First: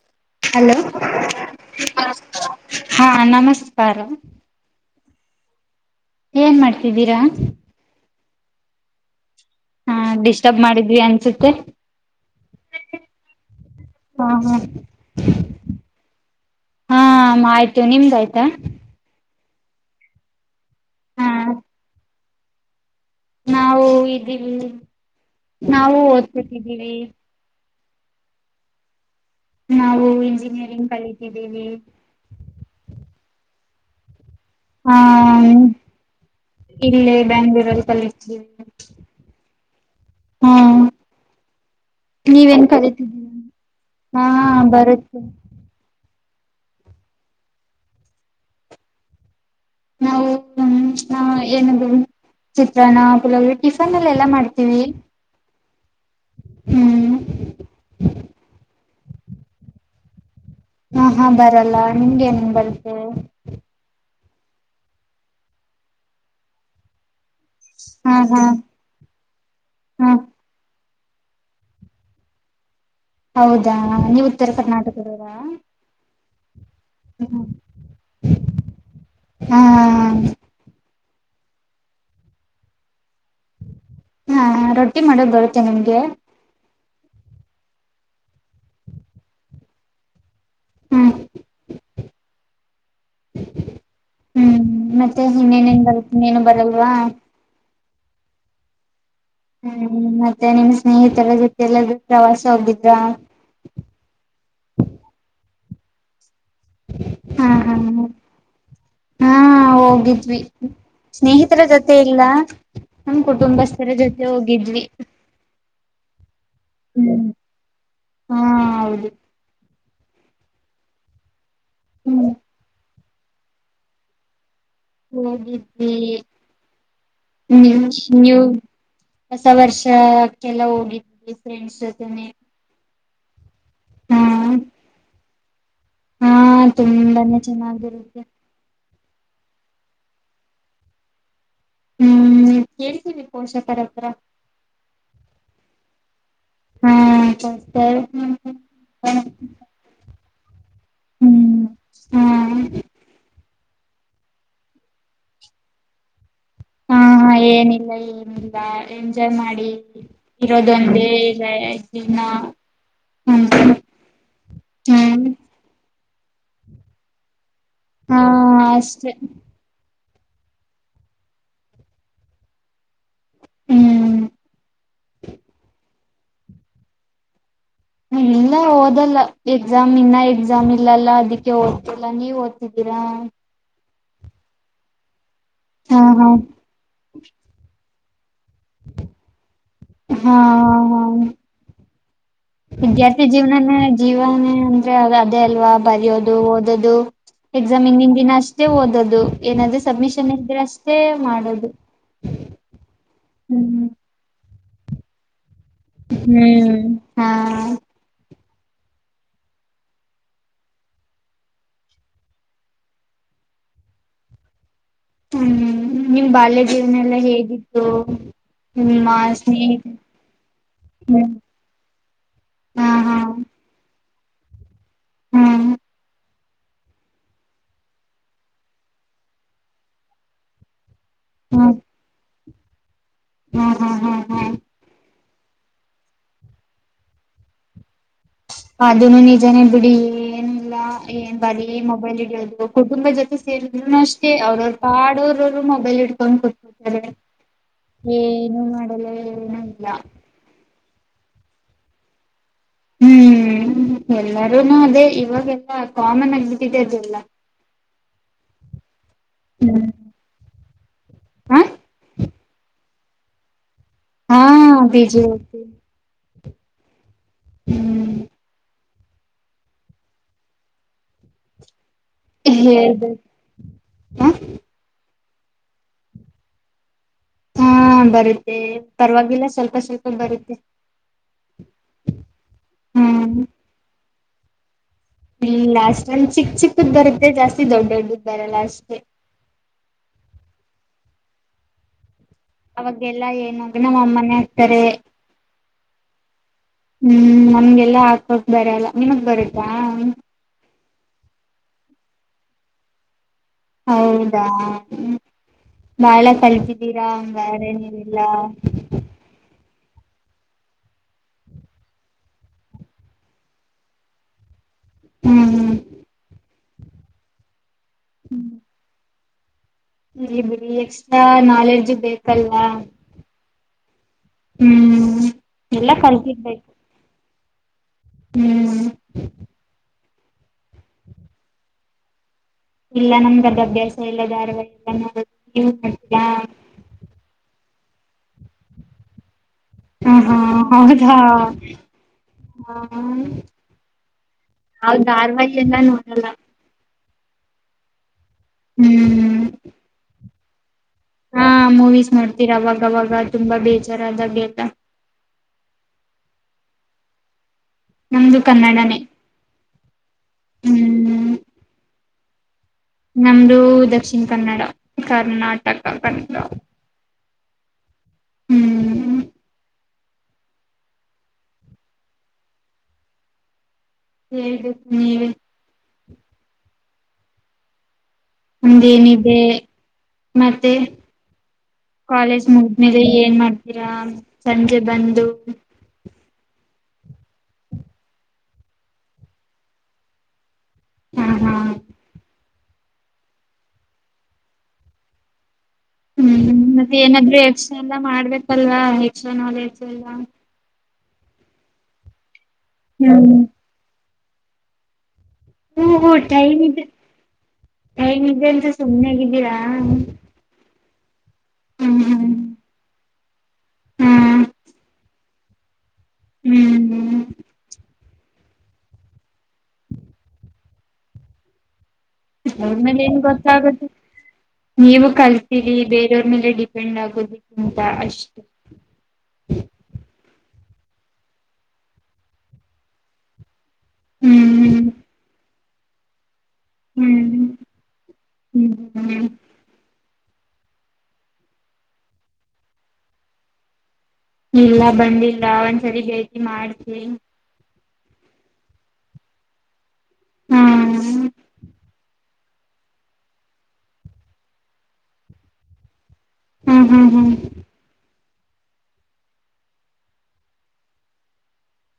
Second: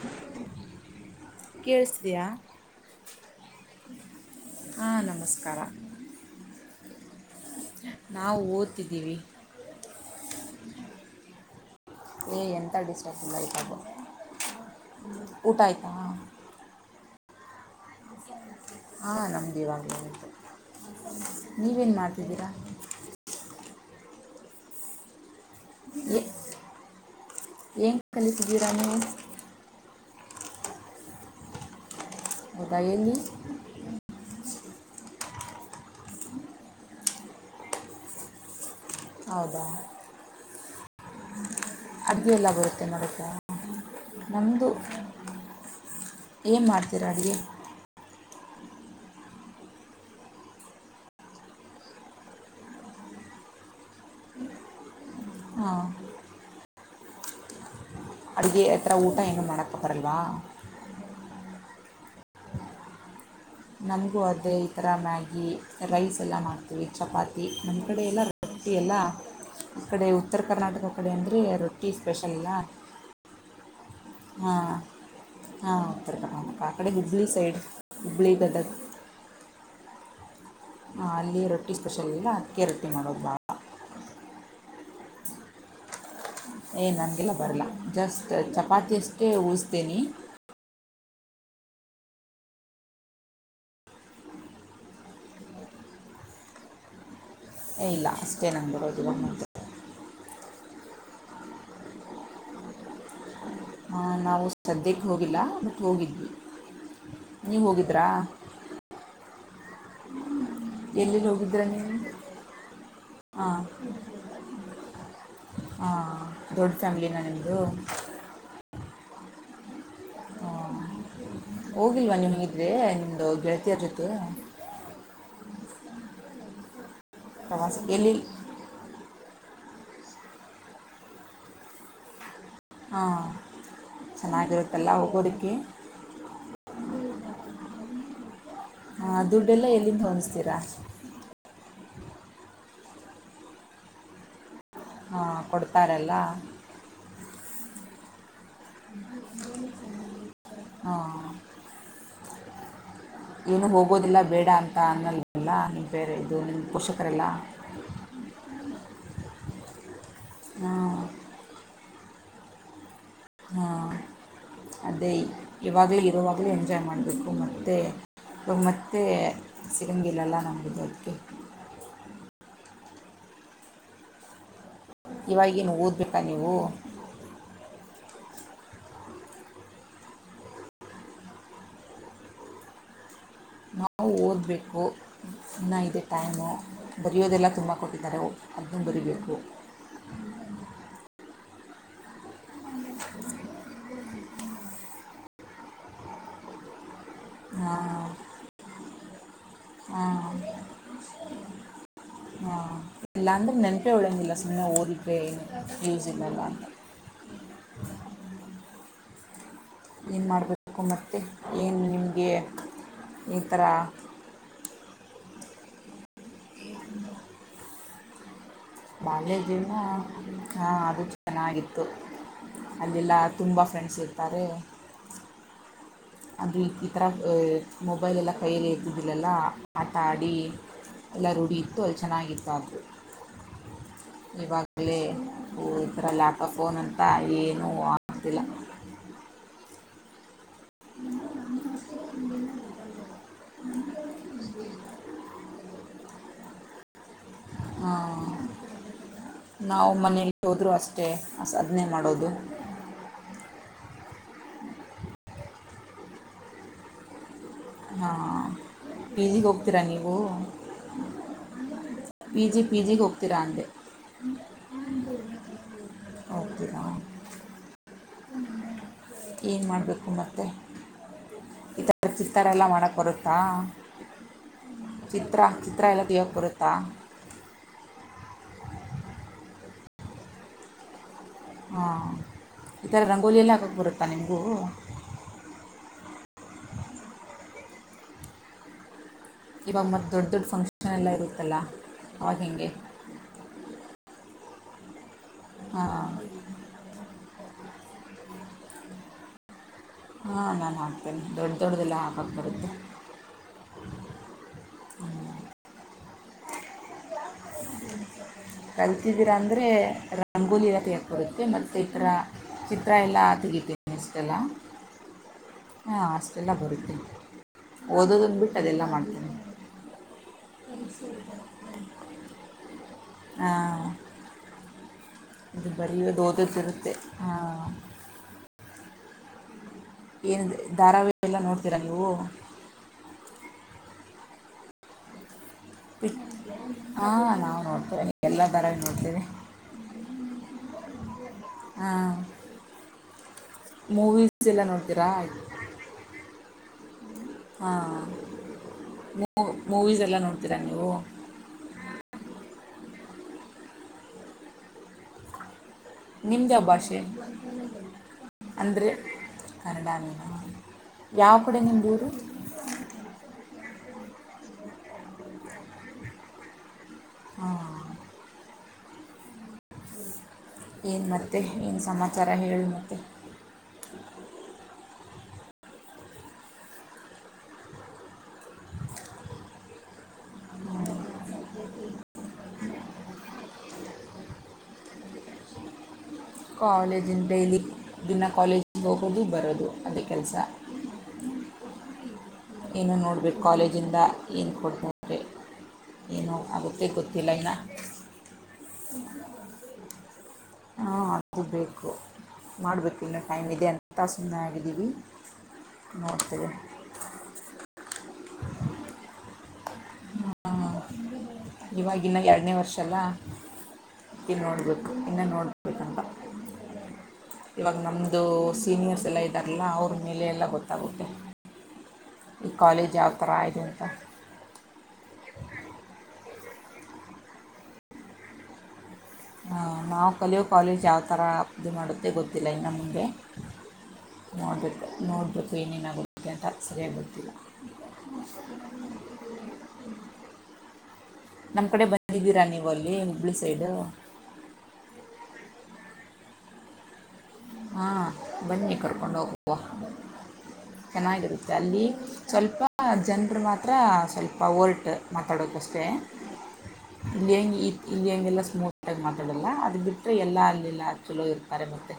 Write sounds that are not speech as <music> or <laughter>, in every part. <inaudible> Hello ಕೇಳಿಸ್ತಿದೆಯಾ ಹಾ ನಮಸ್ಕಾರ ಆ ನಮಸ್ಕಾರ ಏನ್ ಮಾಡ್ತಿದ್ದೀರ ನಾವು ಓದ್ತಿದ್ದೀವಿ. ಹಾ ಡಿಸ್ಟರ್ಬ್ ಮಾಡಿದ್ವಿ ಅನ್ಸುತ್ತೆ ಏ ಎಂತ ಡಿಸ್ಟರ್ಬ್ ಇಲ್ಲ ಹಾ ಹಾ <unintelligible> ಊಟ ಆಯ್ತಾ ಹಾಂ ಹಾ ಆಯ್ತು ನಿಮ್ದ ಆಯ್ತಾ ಹಾಂ ನಮ್ದು ಇವಾಗಲೇ ನೀವೇನು ಮಾಡ್ತಿದ್ದೀರಾ ನಾವು ಇದೀವಿ ನಾವು ಓದ್ಕೋತಾಯಿದೀವಿ ಏನ್ ಕಲಿತಿದೀರಾ ನೀವು ನಾವು ಇಂಜಿನಿಯರಿಂಗ್ ಕಲಿತಿದ್ದೀವಿ ಹೌದ ಎಲ್ಲಿ ಹಾ ಇಲ್ಲಿ ಬೆಂಗಳೂರುರಲ್ಲಿ ಕಲಿತಿದೀವಿ ಹೌದಾ ಹಾ ಅಡುಗೆ ಎಲ್ಲ ನೀವೇನ್ ಬರುತ್ತೆ ಮಾಡೋಕ್ಕೆ ಕಲಿತಿದ್ದೀರ ಹಾ ನಮ್ಮದು ಬರುತ್ತೆ ಏನು ಮಾಡ್ತೀರಾ ಅಡುಗೆ ನಾವು ನಾವು ಏನ್ ಅದು ಚಿತ್ರನ್ನ ಪುಳಿಯೋಗರೆ ಟಿಫನ್ಲ್ ಅಲ್ಲಿ ಎಲ್ಲಾ ಮಾಡ್ತೀವಿ ಹಾ ಹ್ಮ್ ಅಡುಗೆ ಆತರ ಊಟ ಏನು ಮಾಡೋಕ್ಕ ಬರಲ್ವಾ ಹಾ ಹಾ ಬರಲ್ಲ ನಿಮ್ಗೆ ಏನ್ ಬರುತ್ತೆ ನಮಗೂ ಅದೇ ಈತರ ಮ್ಯಾಗಿ ರೈಸ್ ಎಲ್ಲ ಮಾಡ್ ಚಪಾತಿ ನಮ್ಮ್ ಕಡೆ ಹಾ ಎಲ್ಲ ಹಾ ರೊಟ್ಟಿ ಎಲ್ಲ ಹಾ ಈಕಡೆ ಉತ್ತರ ಕರ್ನಾಟಕ ಕಡೆ ಅಂದರೆ ರೊಟ್ಟಿ ಸ್ಪೆಷಲ್ ಅಲ್ಲ ಹೌದಾ ನೀವು ಉತ್ತರ ಹಾಂ ಕರ್ನಾಟಕದವರ ಹಾಂ ಉತ್ತರ ಕರ್ನಾಟಕ ಆಕಡೆ ಹುಬ್ಬಲಿ ಸೈಡ್ ಹುಬ್ಲಿ ಗದಗ್ ಹ್ಮ್ ಹ ಅಲ್ಲಿ ರೊಟ್ಟಿ ಸ್ಪೆಷಲ್ ಅಲ್ಲ ಅಕ್ಕಿ ರೊಟ್ಟಿ ಮಾಡೋರು ಬಾಳ ಹಾ ರೊಟ್ಟಿ ಮಾಡಕ್ ಬರುತ್ತೆ ನಿಮ್ಗೆ ಏ ನನಗೆಲ್ಲ ಬರಲ್ಲ ಜಸ್ಟ್ ಚಪಾತಿಯಷ್ಟೇ ಊಸ್ತೀನಿ ಹ್ಮ್ ಹ್ಮ್ ಮತ್ತೆ ಇನ್ನೇನ ಬರುತ್ತೆ ಇನ್ನೇನು ಬರಲ್ವಾ ಇಲ್ಲ ಅಷ್ಟೇ ನನಗೆ ಬರೋದು ಹ್ಮ್ ಮತ್ತೆ ನಿಮ್ಮ್ ಸ್ನೇಹಿತರ ಜೊತೆಲ್ಲಾದೂ ಪ್ರವಾಸ ಹೋಗಿದ್ರಾ ಹ ನಾವು ಸದ್ಯಕ್ಕೆ ಹೋಗಿಲ್ಲ ಬಟ್ ಹೋಗಿದ್ವಿ ಹಾ ನೀವು ಹಾ ಹೋಗಿದ್ರಾ ಹಾ ಹೋಗಿದ್ವಿ ಎಲ್ಲೆಲ್ಲಿ ಸ್ನೇಹಿತರ ಹೋಗಿದ್ರಾ ನೀವು ಜೊತೆ ಇಲ್ಲ ನಮ್ಮ ಹಾಂ ಕುಟುಂಬಸ್ಥರ ಜೊತೆ ಹೋಗಿದ್ವಿ ದೊಡ್ಡ ಫ್ಯಾಮಿಲಿನಾ ಹ್ಮ್ ನಿಮ್ದು ಹಾ ಹೌದು ಹಾ ಹೋಗಿಲ್ವಾ ಹ್ಮ್ ನಿಮ್ಗಿದ್ರೆ ನಿಮ್ದು ಗೆಳತಿಯರ ಜೊತೆ ಹೋಗಿದ್ದಿ ಪ್ರವಾಸ ಎಲ್ಲಿ ನೀವ್ ಹೊಸ ವರ್ಷಕ್ಕೆಲ್ಲ ಹೋಗಿದ್ವಿ ಫ್ರೆಂಡ್ಸ್ ಜೊತೆನೆ ಹಾ ಹಾ ಚೆನ್ನಾಗಿರುತ್ತೆಲ್ಲ ಹೋಗೋದಿಕ್ಕೆ ಹಾ ತುಂಬಾನೇ ಚೆನ್ನಾಗಿರುತ್ತೆ ಹಾ ದುಡ್ಡೆಲ್ಲ ಎಲ್ಲಿಂದ ಹೊಂದಿಸ್ತೀರ ಹ್ಮ್ ಕೇಳ್ತೀವಿ ಪೋಷಕರ ಹತ್ರ ಹಾ ಕೊಡ್ತಾರೆಲ್ಲ ಹಾ ಕೊಡ್ತಾರೆ ಹಾ ಹ್ಮ್ ಏನು ಹೋಗೋದಿಲ್ಲ ಬೇಡ ಅಂತ ಅನ್ನಲ್ ಹಾ ಹಾ ಏನಿಲ್ಲ ಏನಿಲ್ಲ ಎಂಜಾಯ್ ಮಾಡಿ. ಹಾಂ ಇರೋದೊಂದೇ ನ ಜೀವ್ನ ಹಾ ಅದೇ ಇವಾಗ್ಲೇ ಇರೋವಾಗಲೇ ಎಂಜಾಯ್ ಮಾಡಬೇಕು ಮತ್ತೆ ಹಾ ಇದು ಮತ್ತೆ ಅಷ್ಟೆ ಸಿಗಂಗಿಲಲ್ಲ ನಮ್ಗಿದು ಅದ್ಕೆ ಹ್ಮ್ ಇವಾಗೇನು ಓದ್ಬೇಕಾ ನೀವು. ಹ ಇಲ್ಲ ಓದಲ್ಲ ಎಕ್ಸಾಮ್ ಇನ್ನ ಎಕ್ಸಾಮ್ ಇಲ್ಲಲ್ಲ ಅದಕ್ಕೆ ಓದ್ತಿಲ್ಲಾ ನೀವ್ ಓದ್ತಿದ್ದೀರ ನಾವು ಓದಬೇಕು ಇನ್ನ ಇದೆ ಹಾ ಹಾ ಟೈಮು ಬರೆಯೋದೆಲ್ಲ ತುಂಬ ಕೊಟ್ಟಿದ್ದಾರೆ ಓ ಅದ್ನು ಬರಿಬೇಕು. ಹಾ ಹಾ ಹಮ್ ವಿದ್ಯಾರ್ಥಿ ಜೀವನನೆ ಜೀವನೆ ಅಂದ್ರೆ ಅದೇ ಅಲ್ವಾ ಬರ್ಯೋದು ಓದೋದು. ಎಕ್ಸಾಮ್ ಹಿಂದಿನ್ ದಿನ ಅಷ್ಟೇ ಓದದು ಏನಾದ್ರೂ ಸಬ್ಮಿಷನ್ ಇದ್ರೆ ಅಷ್ ಟೇ ಮಾಡದು ಎಲ್ಲಾಂದ್ರೆ ನೆನ್ಪೇ ಉಳಿಯಂಗಿಲ್ಲ ಸುಮ್ನೆ ಓದಿದ್ವೇನು ಹ್ಮ್ ಹಾ ಏನು ಮಾಡ್ಬೇಕು ಮತ್ತೆ ಏನು ನಿಮ್ಗೆ ಈ ಥರ ಹ್ಮ್ ಹ್ಮ್ ನಿಮ್ ಬಾಲ್ಯ ಜೀವನ ಎಲ್ಲಾ ಹೇಗಿತ್ತು. ನಿಮ್ಮ ಬಾಲ್ಯ ಜೀವನ ಸ್ನೇಹಿತ ಹ ಅದು ಹ್ಮ್ ಚೆನ್ನಾಗಿತ್ತು. ಹಾ ಹಾ ಅಲ್ಲಿಲ್ಲಾ ತುಂಬಾ ಫ್ರೆಂಡ್ಸ್ ಇರ್ತಾರೆ. ಹ್ಮ್ ಅಂದರೆ ಈಥರ ಏ ಮೊಬೈಲ್ ಎಲ್ಲ ಕೈಯಲ್ಲಿ ಇದ್ದಿದ್ದಿಲ್ಲಲ್ಲ ಆಟಾಡಿ ಎಲ್ಲ ರೂಢಿ ಇತ್ತು ಅಲ್ ಚೆನ್ನಾಗಿತ್ ಆದ್ರು ಹಾ ಹಾ ಹಾ ಹ್ ಈವಾಗಲೇ ಓ ಈ ಥರ ಲ್ಯಾಪ್ಟಾಪ್ ಫೋನ್ ಅಂತ ಏನೂ ಆಗ್ತಿಲ್ಲ. ಅದನು ನಿಜನೇ ಬಿಡಿ ಏನು ಲ್ಲ ಏನ್ ಬರೀ ಮೊಬೈಲ್ ಹಿಡಿಯೋದು ಕುಟುಂಬದ್ ಜೊತೆ ಸೇರಿದ್ರುನು ಅಷ್ಟೇ ಅವ್ರವ್ರ್ ಪಾಡು ಅವ್ರವ್ರ್ ಮೊಬೈಲ್ ಇಡ್ಕೊಂಡ್ ಕು ತ್ತಾರೆ ಆ, ಏನು ಮಾಡಲ್ಲ ಏನು ಇಲ್ಲ ಹೋದ್ರೂ ಅಷ್ಟೇ ಆಸ್ ಅದ್ನೇ ಮಾಡೋದು. ಹ್ಮ್ ಎಲ್ಲರೂನು ಅದೇ ಇವಾಗೆಲ್ಲ ಕಾಮನ್ ಆಗ್ಬಿಟ್ಟಿದೆ ಅದೆಲ್ಲ. ಹಾಂ ಪಿ ಜಿ ಗ್ ಹೋಗ್ತೀರಾ ಹ್ಮ್ ನೀವು. ಹ ಪಿ ಜಿ ಪಿ ಜಿಗ್ ಹೋಗ್ತೀರಾ ಅಂದೆ ಹಾಂ ಪಿ ಜಿಗ್ ಹೋಗ್ತಿವ್ ಹೋಗ್ತೀರಾ ಹ್ಮ್ ಏನು ಮಾಡಬೇಕು ಮತ್ತೆ ಇದು ವ ಚಿತ್ತಾರ ಎಲ್ಲಾ ಮಾಡಕ್ ಹೇಳ್ಬೇಕು ಬರುತ್ತಾ ಹ ಚಿತ್ರ ಚಿತ್ರಾ ಎಲ್ಲ ತಗಿಯಕ್ ಬರುತ್ತಾ ಹಾ ಬರುತ್ತೆ ಪರ್ವಾಗಿಲ್ಲ ಸ್ವಲ್ಪ ಸ್ವಲ್ಪ ಬರುತ್ತೆ. ಹಾ ಈ ಥರ ಹ್ಮ್ ರಂಗೋಲಿಯೆಲ್ಲ ಹಾಕಕ್ ಬರುತ್ತಾ ನಿಮ್ಗೂ. ಇಲ್ಲ ಅಷ್ಟೇನ್ ಚಿಕ್ ಚಿಕ್ಕುದ್ ಬರುತ್ತೆ ಜಾಸ್ತಿ ದೊಡ್ ದೊಡ್ದುದ್ ಬರಲ್ಲ ಅಷ್ಟೇ. ಇವಾಗ ಮತ್ತ್ ದೊಡ್ ದೊಡ್ ಫಂಕ್ಷನ್ ಎಲ್ಲಾ ಇರುತ್ತಲ್ಲ ಅವಾಗ್ ಹೆಂಗೆ ಅವಾಗೆಲ್ಲಾ ಏನ್ ದಿನ ನಮ್ಮಮ್ಮನೆ ಹಾಕ್ತಾರೆ. ಹಾ ಹ್ಮ್ ನಮ್ಗೆಲ್ಲಾ ಹಾಕಕ್ ಬರಲ್ಲ ನಿಮಗ್ ಬರುತ್ತಾ ಹಾ ನಾನು ಹಾಕ್ತೇನೆ ದೊಡ್ಡ ದೊಡ್ಡದೆಲ್ಲ ಹಾಕಕ್ಕೆ ಬರುತ್ತೆ ಹೌದಾ ಬಾಳ ಕಲಿತಿದಿರ ಹಂಗಾರ ನೀವೆಲ್ಲ ಕಲ್ತಿದ್ದೀರಾ ಅಂದರೆ ರಂಗೋಲಿ ಬಿಡೋಕೆ ಬರುತ್ತೆ ಮತ್ತೆ ಇತರ ಚಿತ್ರ ಎಲ್ಲಾ ತೆಗಿತೀನಿ <unintelligible> ಹ್ಮ್ ಹಾ ಅಷ್ಟೆಲ್ಲ ಬರುತ್ತೆ ಓದೋದನ್ ಬಿಟ್ಟು ಅದೆಲ್ಲ ಮಾಡ್ತೇನೀ ಇರಲ್ಲಿ ಬಿಡಿ ಎಕ್ಸ್ಟ್ರಾ ನಾಲೆಡ್ಜು ಬೇಕಲ್ಲ ಹಾ ಹ್ಮ್ ಅದು ಎಲ್ಲಾ ಬರಿಯೋದು ಓದೋದು ಕಲ್ತಿರ್ಬೇಕು ಇರುತ್ತೆ ಹಾ ಹ್ಮ್ ಏನು ಧಾರಾವಾಹಿ ಎಲ್ಲ ನೋಡ್ತೀರ ನೀವು ಇಲ್ಲ ನಮಗೆ ಅದು ಅಭ್ಯಾಸ ಇಲ್ಲ ಧಾರವಾಹಿ ಎಲ್ಲ ನೋಡೋದು ನೀವು ನೋಡ್ತೀರಾ ಹಾ ನಾವು ನೋಡ್ತೇವಿ ಎಲ್ಲಾ ಧಾರಾವಾಹಿ ನೋಡ್ತೀವಿ ಹಾ ಹಾ ಹೌದಾ ಹಾಂ ಮೂವೀಸ್ ಎಲ್ಲ ನಾವ್ ನೋಡ್ತೀರ ಧಾರವಾಹಿ ಎಲ್ಲ ನೋಡಲ್ಲ ಹಾ ಹ್ಮ್ ಮೂವೀಸ್ ಎಲ್ಲ ನೋಡ್ತೀರಾ ನೀವು ಹಾ ಮೂವೀಸ್ ನೋಡ್ತೀನೀ ಅವಾಗ ಅವವಾಗ ತುಂಬಾ ಬೇಜಾರದಾಗೆಲ್ಲ ನಿಮ್ದ ಯಾವ ಭಾಷೆ ನಮ್ದು ಅಂದರೆ ಕನ್ನಡನೇ ಕನ್ನಡಾನೇ ಹ್ಮ್ ಯಾವ ಕಡೆ ನಿಮ್ಮದು ಊರು ನಮ್ದ ದಕ್ಷಿಣ ಕನ್ನಡ ಕರ್ನಾಟಕ ಹ್ಮ್ ಏನು ಮತ್ತೆ ಏನು ಸಮಾಚಾರ ಹೇಳು ಮತ್ತೆ ಹೇಳ್ಬೇಕು ನೀವೇ ನಮ್ದು ಏನಿದೆ ಮತ್ತೆ ಕಾಲೇಜ್ ಮು ಮುಗುದ್ಮೇಲೆ ಏನ್ಮಾಡ್ತೀರಾ ಸಂಜೆ ಬಂದು ಕಾಲೇಜಿನ ಡೈಲಿ ದಿನ ಕಾಲೇಜಿಗೆ ಹೋಗೋದು ಬರೋದು ಅದೇ ಕೆಲಸ ಹಾ ಹಾ ಏನು ನೋಡ್ಬೇಕು ಕಾಲೇಜಿಂದ ಏನ್ ಕೊಡ್ತಾರೆ ಏನು ಹ್ಮ್ ಆಗುತ್ತೆ ಮತ್ತೆ ಗೊತ್ತಿಲ್ಲ ಏನಾದ್ರು ಇನ್ನು ಎಕ್ಸ್ಟ್ರಾ ಎಲ್ಲಾ ಮಾಡ್ಬೇಕಲ್ವಾ ಎಕ್ಸ್ಟ್ರಾ ನಾಲೆಜ್ ಎಲ್ಲ ಹಾ ಆಗಬೇಕು ಮಾಡಬೇಕು ಇನ್ನುೂ ಹ್ಮ್ ಟೈಮ್ ಇದೆ ಅಂತ ಸುಮ್ಮನೆ ಆಗಿದ್ದೀವಿ ಓಹೋ ಓಹೋ ನೋಡ್ತೇವೆ ಟೈಮ್ ಇದೆ ಟೈಮ್ ಇದೆ ಅಂತ ಸುಮ್ನೆಾಗಿದ್ದೀರಾ ಹಾ ಹ ಇವಾಗ ಹ್ಮ್ ಇನ್ನಾಗ ಹ್ಮ್ ಎರಡನೇ ವರ್ಷ ಅಲ್ಲ ಹ್ಮ್ ನೋಡ್ಬೇಕು ಇನ್ನ ನೋಡ್ಬೇಕಂತ ಹ್ಮ್ ಇವಾಗ ನಮ್ದು ಸೀನಿಯರ್ಸ್ ಎಲ್ಲ ಇದ್ದಾರಲ್ಲ ಅವ್ರ ಮೇಲೆ ಎಲ್ಲ ಗೊತ್ತಾಗುತ್ತೆ ಈ ಕಾಲೇಜ್ ಅವ್ಮೇಲೆ ಯಾವ ಏನ್ ಥರ ಇದೆ ಅಂತ ಗೊತ್ತಗೋದು ನೀವು ಕಲ್ತೀರಿ ಬೇರೆಯವ್ರ ಮೇಲೆ ಡಿಪೆಂಡ್ ಆಗೋದಕ್ಕಿಂತ ಅಷ್ಟು ಹಾ ನಾವು ಕಲಿಯೋ ಕಾಲೇಜ್ ಯಾವ ತರ ಇದು ಮಾಡುತ್ತೆ ಗೊತ್ತಿಲ್ಲ ಇನ್ನು ಮುಂದೆ ನೋಡ್ಬೇಕು ಹ್ಮ್ ನೋಡ್ಬೇಕು ಏನೇನು ಆಗುತ್ತೆ ಅಂತ ಸರಿ ಹ್ಮ್ ಹ್ಮ್ ಹ್ಮ್ ನಮ್ ಕಡೆ ಬಂದಿದ್ದೀರಾ ನೀವು ಅಲ್ಲಿ ಹುಬ್ಳಿ ಸೈಡ್ ಇಲ್ಲ ಬಂದಿಲ್ಲ ಒಂದ್ಸರಿ ಭೇಟಿ ಮಾಡ್ತಿನೀ ಹಾ ಬನ್ನಿ ಕರ್ಕೊಂಡು ಹೋಗುವ ಹಾ ಚೆನ್ನಾಗಿರುತ್ತೆ ಅಲ್ಲಿ ಸ್ವಲ್ಪ ಜನರು ಮಾತ್ರ ಸ್ವಲ್ಪ ಓಲ್ಟ್ ಮಾತಾಡೋಕ್ಕಷ್ಟೇ ಹ್ಮ್ ಹ್ಮ್ ಹ್ಮ್ ನೀ ಇ <unintelligible> ಇಲ್ಲಿ ಹಂಗೆಲ್ಲ ಸ್ಮೂತಾಗಿ ಮಾತಾಡಲ್ಲ ಅದು ಬಿಟ್ಟರೆ ಎಲ್ಲ ಅಲ್ಲಿ ಯೆಲ್ಲಾ ಚಲೋ ಇರ್ತಾರೆ ಮತ್ತೆ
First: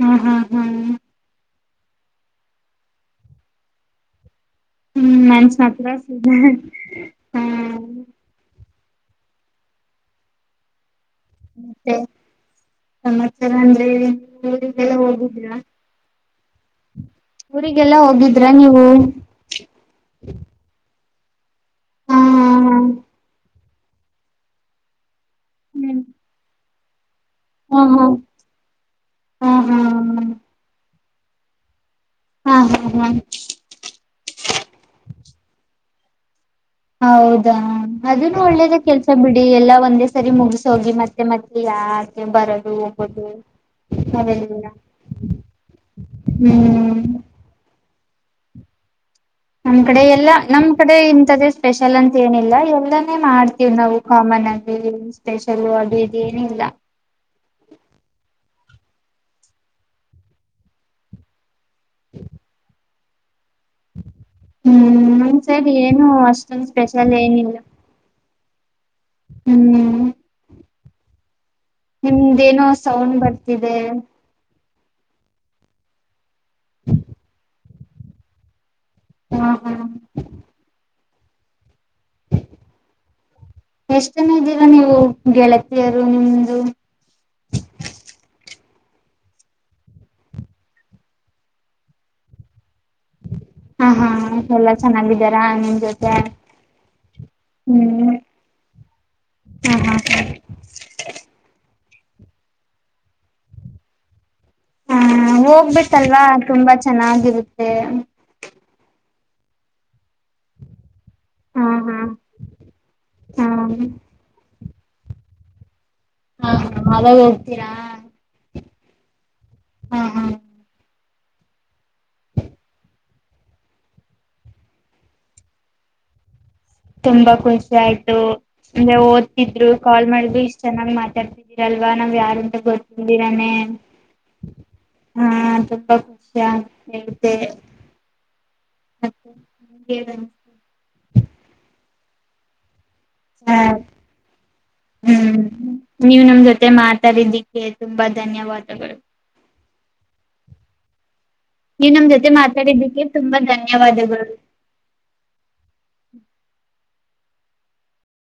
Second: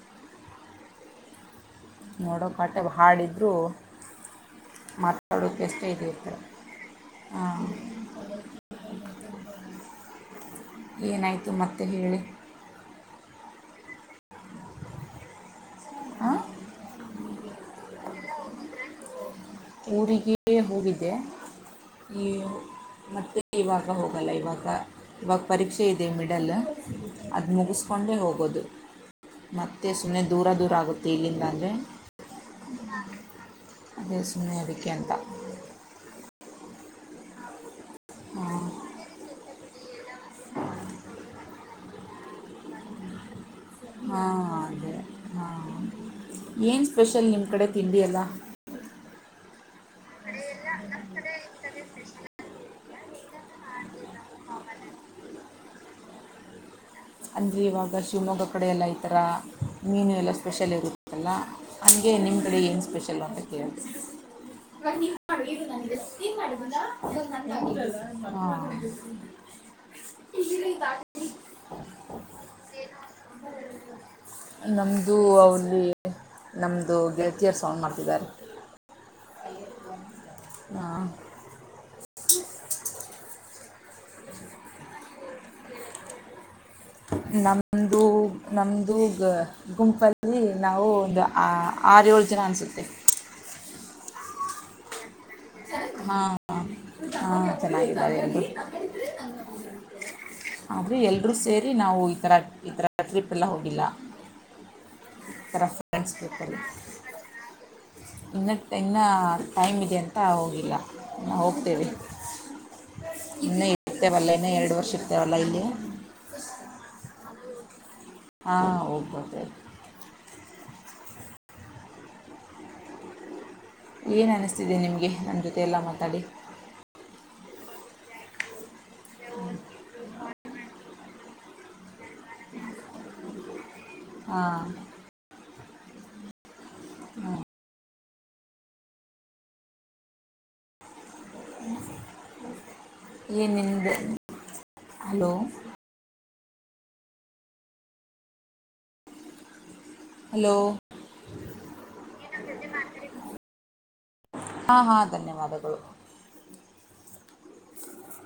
ಹ್ಮ ಹ್ಮ ಹ್ಮ್ ನೋಡೋಕಾಟೆ ಹಾಡಿದ್ರು ಹ್ಮ್ ನನ್ಸ ಮಾತಾಡೋಕ್ಕೆಷ್ಟ ಮಾತ್ರ ಇದತ್ತ ಸಿದೆ ಹಾ ಹ ಏನಾಯಿತು ಮತ್ತೆ ಹೇಳಿ ಸಂತ್ಸರ ಅಂದ್ರೆ ಇ ಊರಿಗೆಲ್ಲ ಹೋಗುದರಾ ಹಾಂ ಊರಿಗೆಲ್ಲ ಹೋಗಿದ್ರ ನೀವು ಊರಿಗೆ ಹೋಗಿದೆ ಹಾ ಈ ಹಾ ಹಾ ಮತ್ತೆ ಇವಾಗ ಹೋಗಲ್ಲ ಇವಾಗ ಇವಾಗ ಪರೀಕ್ಷೆ ಹ್ಮ್ ಇದೆ ಮಿಡಲ್ ಅದು ಹ್ಮ ಹ್ಮ ಮುಗಿಸ್ಕೊಂಡೇ ಹೋಗೋದು ಹಾ ಹಾ ಮತ್ತೆ ಸುಮ್ಮನೆ ದೂರ ದೂರ ಆಗುತ್ತೆ ಇಲ್ಲಿದ ಅಂದ್ರರೆ ಹಾ ಹಾ ಹಾ ಅದೇ ಸುಮ್ಮನೆದಕ್ಕೆ ಎಂತ ಹೌದಾ ಅದನ್ನು ಒಳ್ಳೇದಾಗ ಕೆಲ್ಸ ಬಿಡಿ ಎಲ್ಲ ಒಂದೇ ಸರಿ ಮುಗಸ ಹೋಗಿ ಮತ್ತೆ ಮತ್ತೆ ಯಾರ ಬರೋದು ಹೋಗಬೋದು ಹಾಂ ಅದೇ ಹಾಂ ಏನು ಹ್ಮ್ ಸ್ಪೆಷಲ್ ನಿಮ್ಮ ಕಡೆ ತಿಂಡಿ ಎಲ್ಲ ನಮ್ ಕಡೆ ಎಲ್ಲಾ ನಮ್ ಕಡೆ ಇಂಥ್ದೇ ಸ್ಪೆಷಲ್ ಅಂತ ಏನಿಲ್ಲ ಎಲ್ಲಾನೇ ಮಾಡ್ತೀವವಿ ನಾವು ಕಾಮನ್ ಅಲ್ಲಿ ಸ್ಪೆಷಲ್ ಅದು ಇದು ಏನಿಲ್ಲ ಅಂದರೆ ಇವಾಗ ಶಿವಮೊಗ್ಗ ಕಡೆ ಎಲ್ಲ ಈ ಥರ ಮೀನು ಎಲ್ಲ ಸ್ಪೆಷಲ್ ಇರುತ್ತದಲ್ಲ ಹಾಗಗೆ ನಿಮ್ಮ ಕಡೆ ಏನು ಸ್ಪೆಷಲ್ ಅಂತ ಕೇಳ ಇ ಹ್ಮ್ ನಮ್ ಮಾಡ ಸೈಡ್ ಏನು ಅಷ್ಟೊಂದು ಸ್ಪೆಷಲ್ ನನ್ ಏನಿಲ್ಲ ಮಾಡದ <unintelligible> ಹ್ಮ್ ಪಜದ <unintelligible> ನಿಮ್ದೇಏನೋ ಸೌಂಡ್ ಬರ್ತಿದೆ ನಮ್ದು ಅವಲ್ಲಿ ನಮ್ದು ಗೆಳ್ತಿಯರ್ ಸೌಂಡ್ ಮಾಡ್ತಿದ್ದಾರೆ ಹ್ಮ್ ಹ್ಮ್ ಹ ಎಷ್ಟ ಜನ ಇದ್ದೀರಾ ನೀವು ಗೆಳತಿಯರು ನಿಮ್ದು ನಮ್ದು ನಮ್ದು ಗುಂಪಲ್ಲಿ ನಾವು ಒಂದು ಆರು ಏಳು ಜನ ಅನಿಸುತ್ತೆ ಹಾ ಹಾ ಎಲ್ಲ ಚೆನ್ನಾಗಿದ್ದಾರಾ ನಿನ್ ಜೊತೆ ಹ ಹಾ ಹ್ಮ್ ಚೆನ್ನಾಗಿದ್ದಾರೆ ಎಲ್ಲಿ ಹ ಹಾ ಆದರೆ ಎಲ್ಲರೂ ಸೇರಿ ನಾವು ಈ ಥರ ಈ ಥರ ಟ್ರಿಪಲ್ಲ ಹೋಗಿಲ್ಲ ಹಾ ಈ ಥರ ಫ್ರೆಂಡ್ಸ್ ಹೋಗ್ಬೇಕಲ್ವಾ ತುಂಬಾ ಚೆನ್ನಾಗಿರುತ್ತೆ ಇನ್ನ ಇನ್ನೂ ಟೈಮ್ ಇದೆ ಅಂತ ಹೋಗಿಲ್ಲ ನಾ ಹಾ ಹೋಗ್ತೇವಿ ಹಾ ಹಾ ಇನ್ನ ಇರ್ತೇವಲ್ಲ ಇನ್ನ ಎರಡು ವರ್ಷ ಇರ್ತೇವಲ್ಲ ಇಲ್ಲಿ ಹಾ ಹಾ ಮಾಗ ಹೋಗ್ತೀರಾ ಹಾ ಹೋಗ್ಬ ಹಾ ಹಾ ಏನು ಅನಿಸ್ತಿದೆ ನಿಮಗೆ ನನ್ನ ಜೊತೆ ಎಲ್ಲ ಮಾತಾಡಿ ತುಂಬಾ ಖುಷಿ ಆಯ್ತು ಅಂದ್ರೆ ಓದ್ತಿದ್ರು ಕಾಲ್ ಮಾಡುದು ಇಷ್ಟ ಚೆನ್ನಾಗ್ ಮಾತಾಡ್ತಿದೀರಲ್ವ ನಾವ್ ಯಾರುಂತ ಗೊತ್ತಿಂದಿರಾನೇ ಹಾ ಹಾ ತುಂಬಾ ಖುಷಿಯ ಹೇತೆೇ ಅ ಹೇಳ ಹ ಏನ ಹಲೋ ನೀವು ನಮ ಜೊತೆ ಮಾತಾಡಿದ್ದಿಕ್ಕೆ ತುಂಬಾ ಧನ್ಯವಾದಗಳು ಹಲೋ ನೀವು ನಮ್ಮ ಜೊತೆ ಮಾತಾಡಿದ್ದಕ್ಕೆ ತುಂಬಾ ಧನ್ಯವಾದಗಳು ಹಾ ಹಾ ಧನ್ಯವಾದಗಳು ಹ <unintelligible>